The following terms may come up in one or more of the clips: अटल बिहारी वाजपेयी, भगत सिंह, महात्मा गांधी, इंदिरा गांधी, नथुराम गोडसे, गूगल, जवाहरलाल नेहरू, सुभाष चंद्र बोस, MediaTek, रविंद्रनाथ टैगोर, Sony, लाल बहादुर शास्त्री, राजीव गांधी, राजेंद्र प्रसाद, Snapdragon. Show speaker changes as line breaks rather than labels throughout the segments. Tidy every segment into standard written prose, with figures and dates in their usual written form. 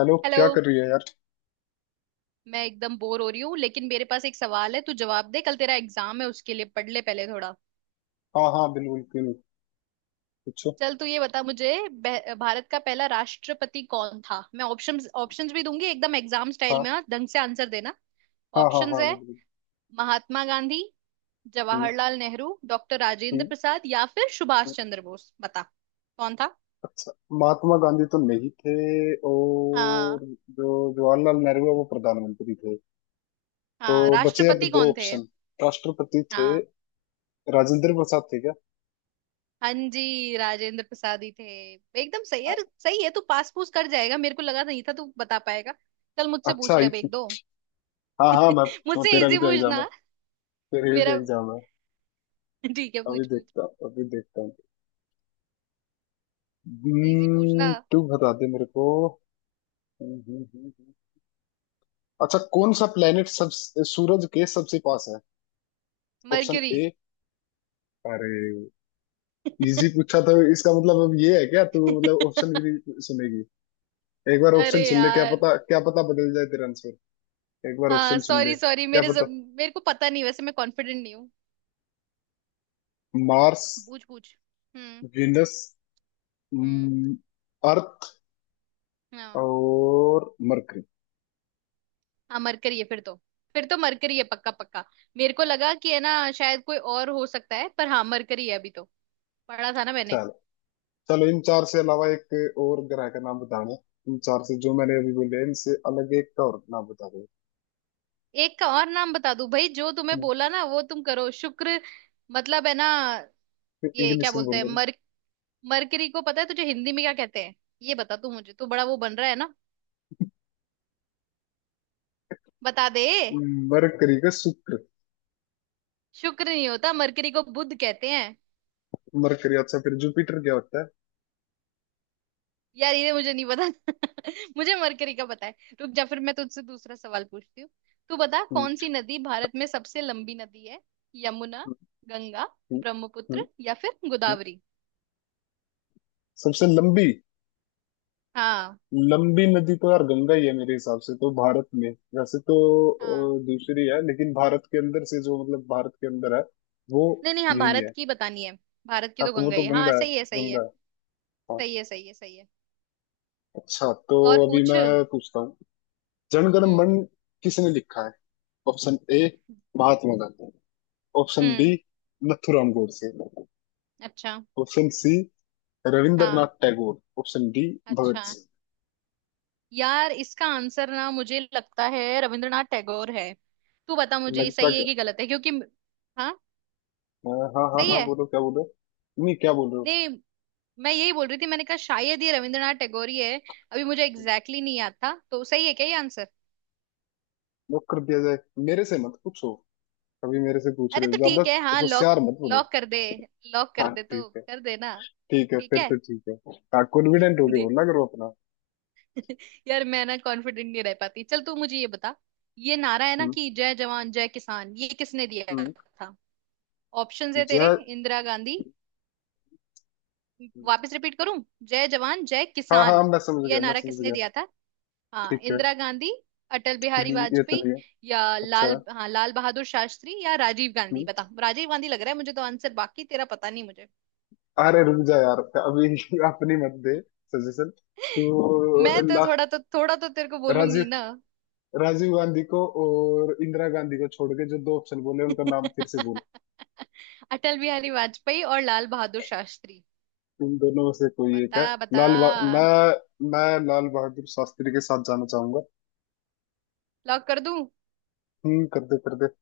Hello
hello.
क्या कर रही है यार।
मैं एकदम बोर हो रही हूँ लेकिन मेरे पास एक सवाल है। तू जवाब दे। कल तेरा एग्जाम है, उसके लिए पढ़ ले पहले थोड़ा।
हाँ हाँ बिल्कुल बिल्कुल। पूछो।
चल तू ये बता मुझे, भारत का पहला राष्ट्रपति कौन था? मैं ऑप्शंस ऑप्शंस भी दूंगी, एकदम एग्जाम स्टाइल में।
हाँ
हाँ, ढंग से आंसर देना।
हाँ हाँ
ऑप्शंस
हाँ
है:
बिल्कुल।
महात्मा गांधी,
हम्म।
जवाहरलाल नेहरू, डॉक्टर राजेंद्र
हम्म।
प्रसाद या फिर सुभाष
हम्म।
चंद्र बोस। बता कौन था।
अच्छा। महात्मा गांधी तो नहीं थे।
हाँ
और जो जवाहरलाल नेहरू है वो प्रधानमंत्री थे। तो
हाँ।
बचे अब
राष्ट्रपति
दो
कौन थे?
ऑप्शन। राष्ट्रपति थे।
हाँ,
राजेंद्र प्रसाद थे क्या?
हाँ जी राजेंद्र प्रसाद ही थे। एकदम सही
हाँ।
यार। सही है। तू पास पूछ कर जाएगा। मेरे को लगा नहीं था तू बता पाएगा। चल मुझसे
अच्छा
पूछ ले अब एक दो।
हाँ हाँ मैं पूछूं,
मुझसे
तेरा भी
इजी
तो एग्जाम है।
पूछना।
तेरे भी तो
मेरा।
एग्जाम है।
ठीक है,
अभी
पूछ पूछ।
देखता हूँ, अभी देखता हूँ।
इजी पूछना।
तू बता दे मेरे को। हम्म। हम्म। हम्म। हम्म। अच्छा। कौन सा प्लेनेट सब सूरज के सबसे पास है? Option
Mercury.
ए। अरे! इजी पूछा तो इसका मतलब अब ये है क्या, तू मतलब ऑप्शन भी नहीं सुनेगी? एक बार ऑप्शन
अरे
सुन ले,
यार।
क्या पता बदल जाए तेरा आंसर। एक बार
हाँ,
ऑप्शन सुन ले,
सॉरी सॉरी।
क्या
मेरे जब
पता।
मेरे को पता नहीं, वैसे मैं कॉन्फिडेंट नहीं हूँ।
मार्स।
पूछ पूछ। हम्म।
विनस।
हम्म।
अर्थ।
हाँ,
और मरकरी।
हाँ मरकरी है फिर तो। फिर तो मरकरी है, पक्का पक्का। मेरे को लगा कि है ना, शायद कोई और हो सकता है, पर हाँ मरकरी है अभी तो। पढ़ा था ना मैंने।
चलो, चलो इन चार से अलावा एक और ग्रह का नाम बताना। इन चार से जो मैंने अभी बोले इनसे अलग एक का और नाम बता दो।
एक का और नाम बता दूं? भाई, जो तुम्हें बोला ना वो तुम करो। शुक्र, मतलब है ना, ये क्या
इंग्लिश में
बोलते हैं
बोले।
मर... मरकरी को पता है तुझे हिंदी में क्या कहते हैं? ये बता तू मुझे, तू बड़ा वो बन रहा है ना। बता दे।
मरकरी का शुक्र।
शुक्र नहीं होता, मरकरी को बुध कहते हैं।
मरकरी। अच्छा, फिर जुपिटर क्या होता है?
यार, ये मुझे नहीं पता। मुझे मरकरी का पता है। रुक जा, फिर मैं तुझसे दूसरा सवाल पूछती हूँ। तू बता
हम्म,
कौन सी नदी भारत में सबसे लंबी नदी है? यमुना, गंगा, ब्रह्मपुत्र या फिर गोदावरी।
सबसे लंबी
हाँ।
लंबी नदी तो यार गंगा ही है मेरे हिसाब से तो भारत में। वैसे तो
हाँ,
दूसरी है, लेकिन भारत के अंदर से जो, मतलब भारत के अंदर है, वो
नहीं नहीं, हाँ
यही
भारत
है।
की बतानी है। भारत की
हाँ
तो
तो वो
गंगा
तो
ही है। हाँ,
गंगा है।
सही है। सही
गंगा
है।
है। हाँ।
सही है। सही है। सही है।
अच्छा, तो
और
अभी
पूछ।
मैं पूछता हूँ। जनगण
हम्म।
मन किसने लिखा है? Option A महात्मा गांधी। Option B
हम्म।
नथुराम गोडसे।
अच्छा।
ऑप्शन सी
हाँ।
रविंद्रनाथ टैगोर। ऑप्शन डी
अच्छा
भगत सिंह।
यार, इसका आंसर ना मुझे लगता है रविंद्रनाथ टैगोर है। तू बता मुझे ये
लगता
सही है
क्या?
कि गलत है, क्योंकि... हाँ।
अ, हाँ हाँ
सही
हाँ,
है।
बोलो क्या बोलो। नहीं, क्या बोल रहे हो?
नहीं, मैं यही बोल रही थी। मैंने कहा शायद ये रविंद्रनाथ टैगोर ही है। अभी मुझे एग्जैक्टली exactly नहीं याद था। तो सही है क्या ये आंसर?
लॉक कर दिया जाए? मेरे से मत पूछो। कभी मेरे से पूछ
अरे
रहे हो,
तो
ज्यादा
ठीक है, हाँ लॉक।
होशियार मत बोलो।
लॉक कर दे। लॉक कर
हाँ
दे तो
ठीक है।
कर दे ना।
ठीक है,
ठीक
फिर
है।
तो ठीक है। हाँ, कॉन्फिडेंट होके बोलना करो अपना।
यार, मैं ना कॉन्फिडेंट नहीं रह पाती। चल तू मुझे ये बता। ये नारा है ना
हम्म।
कि जय जवान जय किसान, ये किसने दिया
हम्म।
था? ऑप्शंस है तेरे।
जय।
इंदिरा गांधी। वापस रिपीट करूं? जय जवान जय
हाँ
किसान,
हाँ, मैं समझ
ये
गया, मैं
नारा
समझ
किसने
गया।
दिया था? हाँ,
ठीक है।
इंदिरा गांधी, अटल बिहारी
ये तो
वाजपेयी
नहीं है।
या
अच्छा।
लाल बहादुर शास्त्री या राजीव गांधी।
हम्म,
बता। राजीव गांधी लग रहा है मुझे तो आंसर, बाकी तेरा पता नहीं मुझे।
अरे रुक जा यार अभी अपनी मत दे सजेशन।
मैं
तो
तो
लास्ट।
थोड़ा तो थोड़ा तो तेरे को बोलूंगी ना।
राजीव राजीव गांधी को और इंदिरा गांधी को छोड़ के जो दो ऑप्शन बोले उनका नाम फिर से बोल।
अटल बिहारी वाजपेयी और लाल बहादुर शास्त्री।
इन दोनों में से कोई एक है।
बता बता।
मैं लाल बहादुर शास्त्री के साथ जाना चाहूंगा।
लॉक कर दूं?
कर दे, कर दे।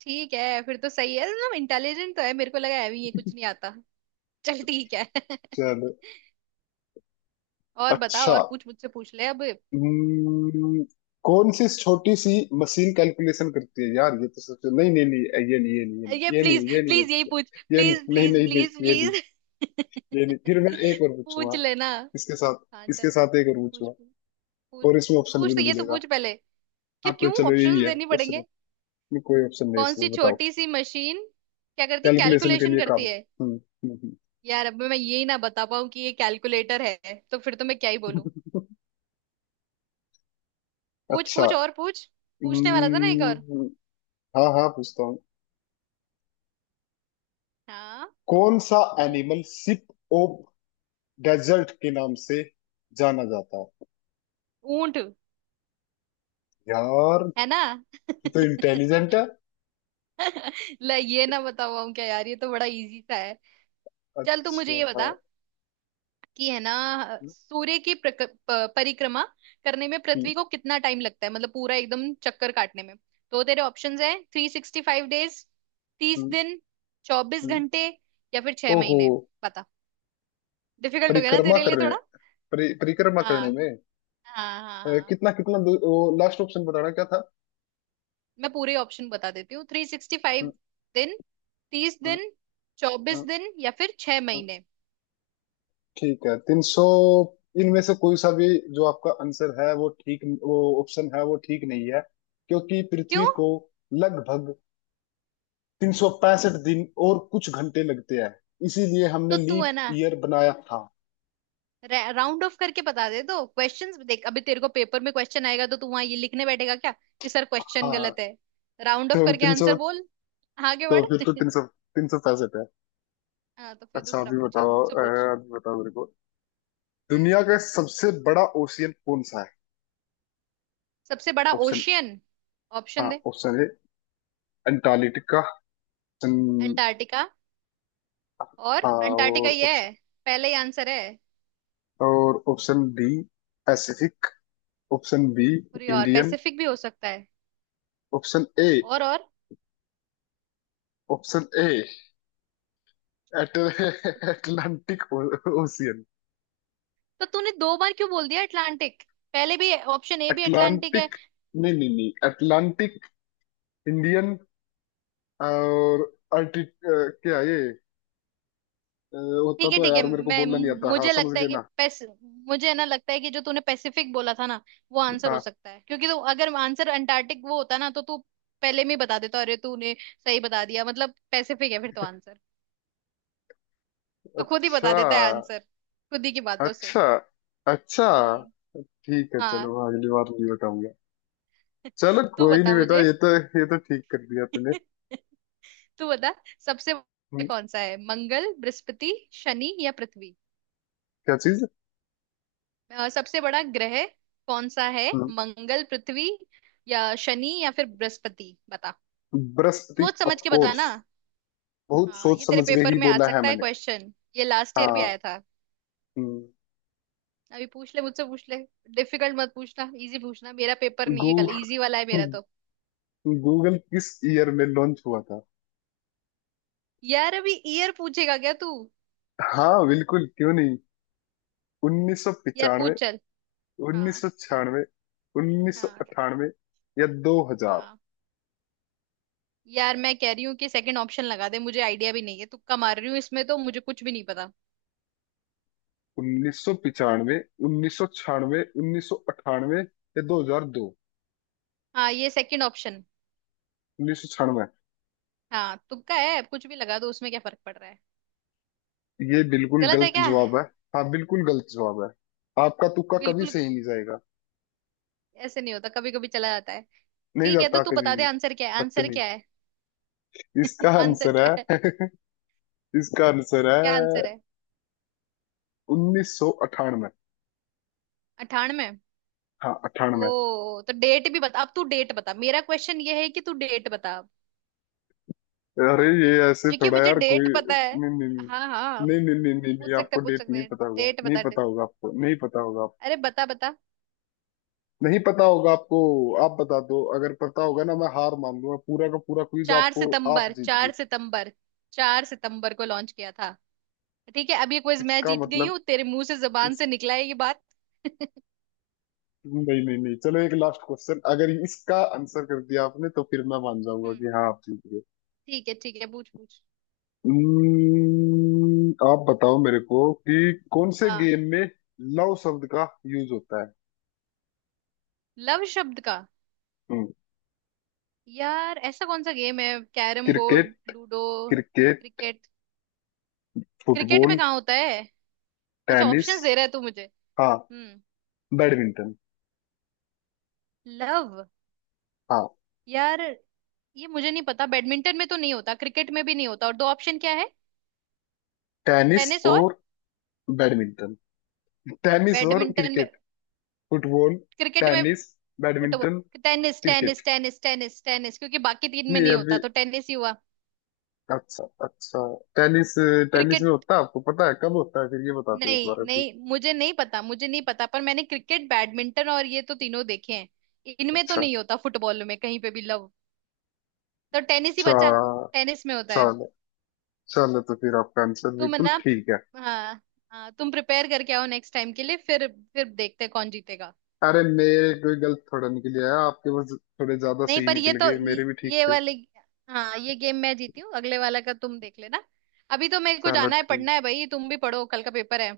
ठीक है फिर तो। सही है ना, इंटेलिजेंट तो है। मेरे को लगा है अभी ये कुछ नहीं आता। चल ठीक है।
चलो।
और बता,
अच्छा।
और पूछ, मुझसे पूछ ले अब।
हम्म, कौन सी छोटी सी मशीन कैलकुलेशन करती है, यार ये तो सोचो। नहीं नहीं नहीं, ये नहीं ये
ये
नहीं। ये
प्लीज
नहीं ये नहीं ये नहीं, मैं
प्लीज, यही पूछ,
पूछूंगा। ये नहीं।
प्लीज
नहीं
प्लीज
नहीं
प्लीज
नहीं, ये नहीं।
प्लीज।
ये नहीं, फिर मैं एक और
पूछ
पूछूंगा
लेना।
इसके
हाँ
साथ। इसके
चल।
साथ एक और
पूछ
पूछूंगा।
पूछ।
और इसमें
पूछ
ऑप्शन भी
पूछ, तो
नहीं
ये तो
मिलेगा।
पूछ पहले।
हाँ
फिर
तो
क्यों
चलो, यही
ऑप्शंस
है
देनी
क्वेश्चन।
पड़ेंगे?
है कोई ऑप्शन नहीं
कौन सी
इसमें, बताओ।
छोटी सी मशीन क्या करती,
कैलकुलेशन के
कैलकुलेशन
लिए
करती
काम।
है?
हम्म। हम्म।
यार अब मैं यही ना बता पाऊँ कि ये कैलकुलेटर है, तो फिर तो मैं क्या ही बोलूं।
हम्म।
पूछ
अच्छा।
पूछ और पूछ। पूछने वाला था ना एक और।
हम्म, हाँ हाँ पूछता हूँ।
हाँ।
कौन सा
ऊ-
एनिमल सिप ऑफ डेजर्ट के नाम से जाना जाता है?
ऊंट
यार
है ना।
तू तो इंटेलिजेंट है।
ला ये ना बता पाऊँ क्या यार? ये तो बड़ा इजी सा है। चल तू मुझे
अच्छा,
ये बता
हाँ।
कि है ना,
हम्म।
सूर्य की परिक्रमा करने में
हम्म।
पृथ्वी को कितना टाइम लगता है? मतलब पूरा एकदम चक्कर काटने में। तो तेरे ऑप्शंस है: 365 डेज, तीस
हम्म।
दिन चौबीस
हम्म।
घंटे या फिर छह
ओहो।
महीने डिफिकल्ट हो गया ना
परिक्रमा
तेरे
कर
लिए
रहे हैं।
थोड़ा।
परिक्रमा करने
हाँ,
में।
हाँ हाँ हाँ।
कितना कितना दूर? लास्ट ऑप्शन बताना क्या था?
मैं पूरे ऑप्शन बता देती हूँ: थ्री सिक्सटी
हम्म।
फाइव दिन तीस
हम्म।
दिन चौबीस
हम्म।
दिन या फिर छह
हम्म।
महीने।
ठीक है। 300 इनमें से कोई सा भी जो आपका आंसर है, वो ठीक, वो ऑप्शन है वो ठीक नहीं है, क्योंकि
क्यों?
पृथ्वी को लगभग 365 दिन और कुछ घंटे लगते हैं, इसीलिए हमने
तो तू है
लीप
ना
ईयर बनाया था।
राउंड ऑफ करके बता दे। तो क्वेश्चंस देख, अभी तेरे को पेपर में क्वेश्चन आएगा तो तू वहां ये लिखने बैठेगा क्या कि सर क्वेश्चन
हाँ
गलत है? राउंड ऑफ
तो
करके
300,
आंसर बोल। आगे
तो
बढ़।
फिर तो 365 है।
हाँ, तो फिर
अच्छा,
दूसरा
अभी
पूछा
बताओ
मुझसे पूछ।
अभी बताओ मेरे को,
हम्म।
दुनिया का सबसे बड़ा ओशियन कौन सा है?
सबसे बड़ा
ऑप्शन।
ओशियन?
हाँ,
ऑप्शन दे।
Option A Antarctica. Option.
Antarctica, और
हाँ।
अंटार्कटिका
और
ये
ऑप्शन।
है? पहले ही आंसर है।
और option B Pacific. Option B
अरे यार,
इंडियन।
पैसिफिक भी हो सकता है।
Option A.
और और?
Option A Atlantic ocean.
तो तूने दो बार क्यों बोल दिया अटलांटिक? पहले भी ऑप्शन ए भी अटलांटिक है।
अटलांटिक। नहीं नहीं नहीं, अटलांटिक, इंडियन और अर्टि क्या ये होता
ठीक है
तो है
ठीक है,
यार, मेरे को
मैं
बोलना नहीं आता, हाँ
मुझे
समझ
लगता है
गए
कि
ना।
पैस... मुझे ना लगता है कि जो तूने पैसिफिक बोला था ना, वो आंसर हो
हाँ।
सकता है, क्योंकि तो अगर आंसर अंटार्कटिक वो होता ना, तो तू पहले में ही बता देता। अरे तूने सही बता दिया, मतलब पैसिफिक है फिर तो आंसर। तू खुद ही
अच्छा।
बता देता है आंसर, खुद ही की बातों से।
अच्छा। अच्छा।
हम्म।
ठीक है,
हाँ।
चलो। हाँ, अगली बार नहीं बताऊंगा। चलो,
तू
कोई नहीं
बता
बेटा,
मुझे।
ये तो ठीक कर दिया तूने।
तू बता, सबसे बड़ा
हम्म,
कौन सा है? मंगल, बृहस्पति, शनि या पृथ्वी।
क्या चीज?
सबसे बड़ा ग्रह कौन सा है?
हम्म,
मंगल, पृथ्वी या शनि या फिर बृहस्पति। बता।
बृहस्पति
सोच समझ
ऑफ
के बता
कोर्स।
ना।
बहुत
हाँ, ये
सोच
तेरे
समझ के
पेपर
ही
में आ
बोला है
सकता है
मैंने।
क्वेश्चन, ये लास्ट ईयर भी
हाँ।
आया था।
हम्म,
अभी पूछ ले, मुझसे पूछ ले। डिफिकल्ट मत पूछना, इजी पूछना। मेरा पेपर नहीं
गू
है कल, इजी वाला है मेरा तो।
गूगल किस ईयर में लॉन्च हुआ था?
यार अभी ईयर पूछेगा क्या तू?
हाँ बिल्कुल, क्यों नहीं। उन्नीस सौ
यार
पिचानवे
पूछ चल।
उन्नीस
हाँ,
सौ छियानवे उन्नीस सौ
हाँ,
अट्ठानवे या 2000।
हाँ। यार मैं कह रही हूँ कि सेकंड ऑप्शन लगा दे, मुझे आइडिया भी नहीं है। तुक्का मार रही हूँ इसमें, तो मुझे कुछ भी नहीं पता।
1995। उन्नीस सौ छियानवे। उन्नीस सौ अट्ठानवे। या 2002।
हाँ, ये सेकंड ऑप्शन।
1996?
हाँ तुक्का है, कुछ भी लगा दो, उसमें क्या फर्क पड़ रहा है?
ये बिल्कुल
गलत है
गलत
क्या?
जवाब है। हाँ बिल्कुल गलत जवाब है। आपका तुक्का कभी
बिल्कुल
सही
ग-
नहीं जाएगा।
ऐसे नहीं होता, कभी कभी चला जाता है।
नहीं
ठीक है, तो
जाता
तू
कभी
बता
भी।
दे आंसर क्या है? आंसर क्या
बदतमीज।
है?
इसका
आंसर
आंसर
क्या है?
है। इसका आंसर
क्या
है
आंसर है?
1998।
98?
हाँ, 98।
ओ, तो डेट भी बता अब तू। डेट बता। मेरा क्वेश्चन ये है कि तू डेट बता,
अरे ये ऐसे
क्योंकि
थोड़ा
मुझे
यार, कोई।
डेट पता है।
नहीं नहीं। नहीं
हाँ हाँ।
नहीं नहीं नहीं नहीं नहीं,
पूछ सकते,
आपको
पूछ
डेट नहीं
सकते,
पता होगा,
डेट
नहीं
बता
पता
date।
होगा आपको, नहीं पता होगा आप।
अरे बता बता।
नहीं पता होगा आपको। आप बता दो, अगर पता होगा ना मैं हार मान लूंगा, पूरा का पूरा क्विज
चार
आपको, आप
सितंबर
जीत गए।
4 सितंबर, चार सितंबर को लॉन्च किया था। ठीक है, अब ये क्विज मैं
इसका
जीत गई
मतलब
हूँ, तेरे मुंह से जबान
उस-
से निकला है ये बात।
नहीं नहीं नहीं, चलो एक लास्ट क्वेश्चन, अगर इसका आंसर कर दिया आपने तो फिर मैं मान जाऊंगा
हम्म।
कि हाँ आप जीत गए।
ठीक है ठीक है, पूछ पूछ।
आप बताओ मेरे को कि कौन से
हाँ।
गेम में लव शब्द का यूज होता है?
लव शब्द का?
हम्म,
यार ऐसा कौन सा गेम है? Carrom board,
cricket.
Ludo,
cricket.
Cricket? Cricket में
फुटबॉल।
कहाँ होता है? अच्छा,
टेनिस।
ऑप्शंस दे रहा है तू मुझे।
हाँ।
हम्म।
बैडमिंटन।
लव?
हाँ।
यार ये मुझे नहीं पता, बैडमिंटन में तो नहीं होता, क्रिकेट में भी नहीं होता। और दो ऑप्शन क्या है?
टेनिस
टेनिस और
और बैडमिंटन। टेनिस और
बैडमिंटन में,
क्रिकेट। फुटबॉल।
क्रिकेट में,
tennis.
Football.
Badminton.
Tennis
cricket.
Tennis tennis tennis tennis, क्योंकि बाकी तीन में
नहीं,
नहीं
अभी।
होता तो टेनिस ही हुआ।
अच्छा, अच्छा। टेनिस। Tennis
cricket.
में होता है। आपको पता है कब होता है? फिर ये बताते हैं एक
नहीं
बार, अभी।
नहीं, मुझे नहीं पता, मुझे नहीं पता, पर मैंने क्रिकेट, बैडमिंटन और ये तो तीनों देखे हैं, इनमें तो
अच्छा।
नहीं होता, फुटबॉल में कहीं पे भी लव। तो टेनिस ही
अच्छा।
बचा। टेनिस में होता है।
चलो, चलो तो फिर आपका आंसर
तुम है
बिल्कुल
ना।
ठीक है।
हाँ। हाँ, तुम प्रिपेयर करके आओ नेक्स्ट टाइम के लिए, फिर देखते हैं कौन जीतेगा।
अरे, मेरे कोई गलत थोड़ा निकल आया, आपके बस थोड़े ज्यादा
नहीं,
सही
पर ये
निकल
तो
गए,
ये
मेरे भी ठीक
ये
थे।
वाले। हाँ, ये गेम मैं जीती हूँ, अगले वाला का तुम देख लेना। अभी तो मेरे को
चलो,
जाना है,
ठीक।
पढ़ना है। भाई, तुम भी पढ़ो, कल का पेपर है।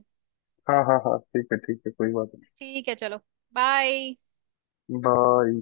हाँ हाँ हाँ, ठीक है, ठीक है, कोई बात
ठीक है, चलो। बाय।
नहीं। बाय।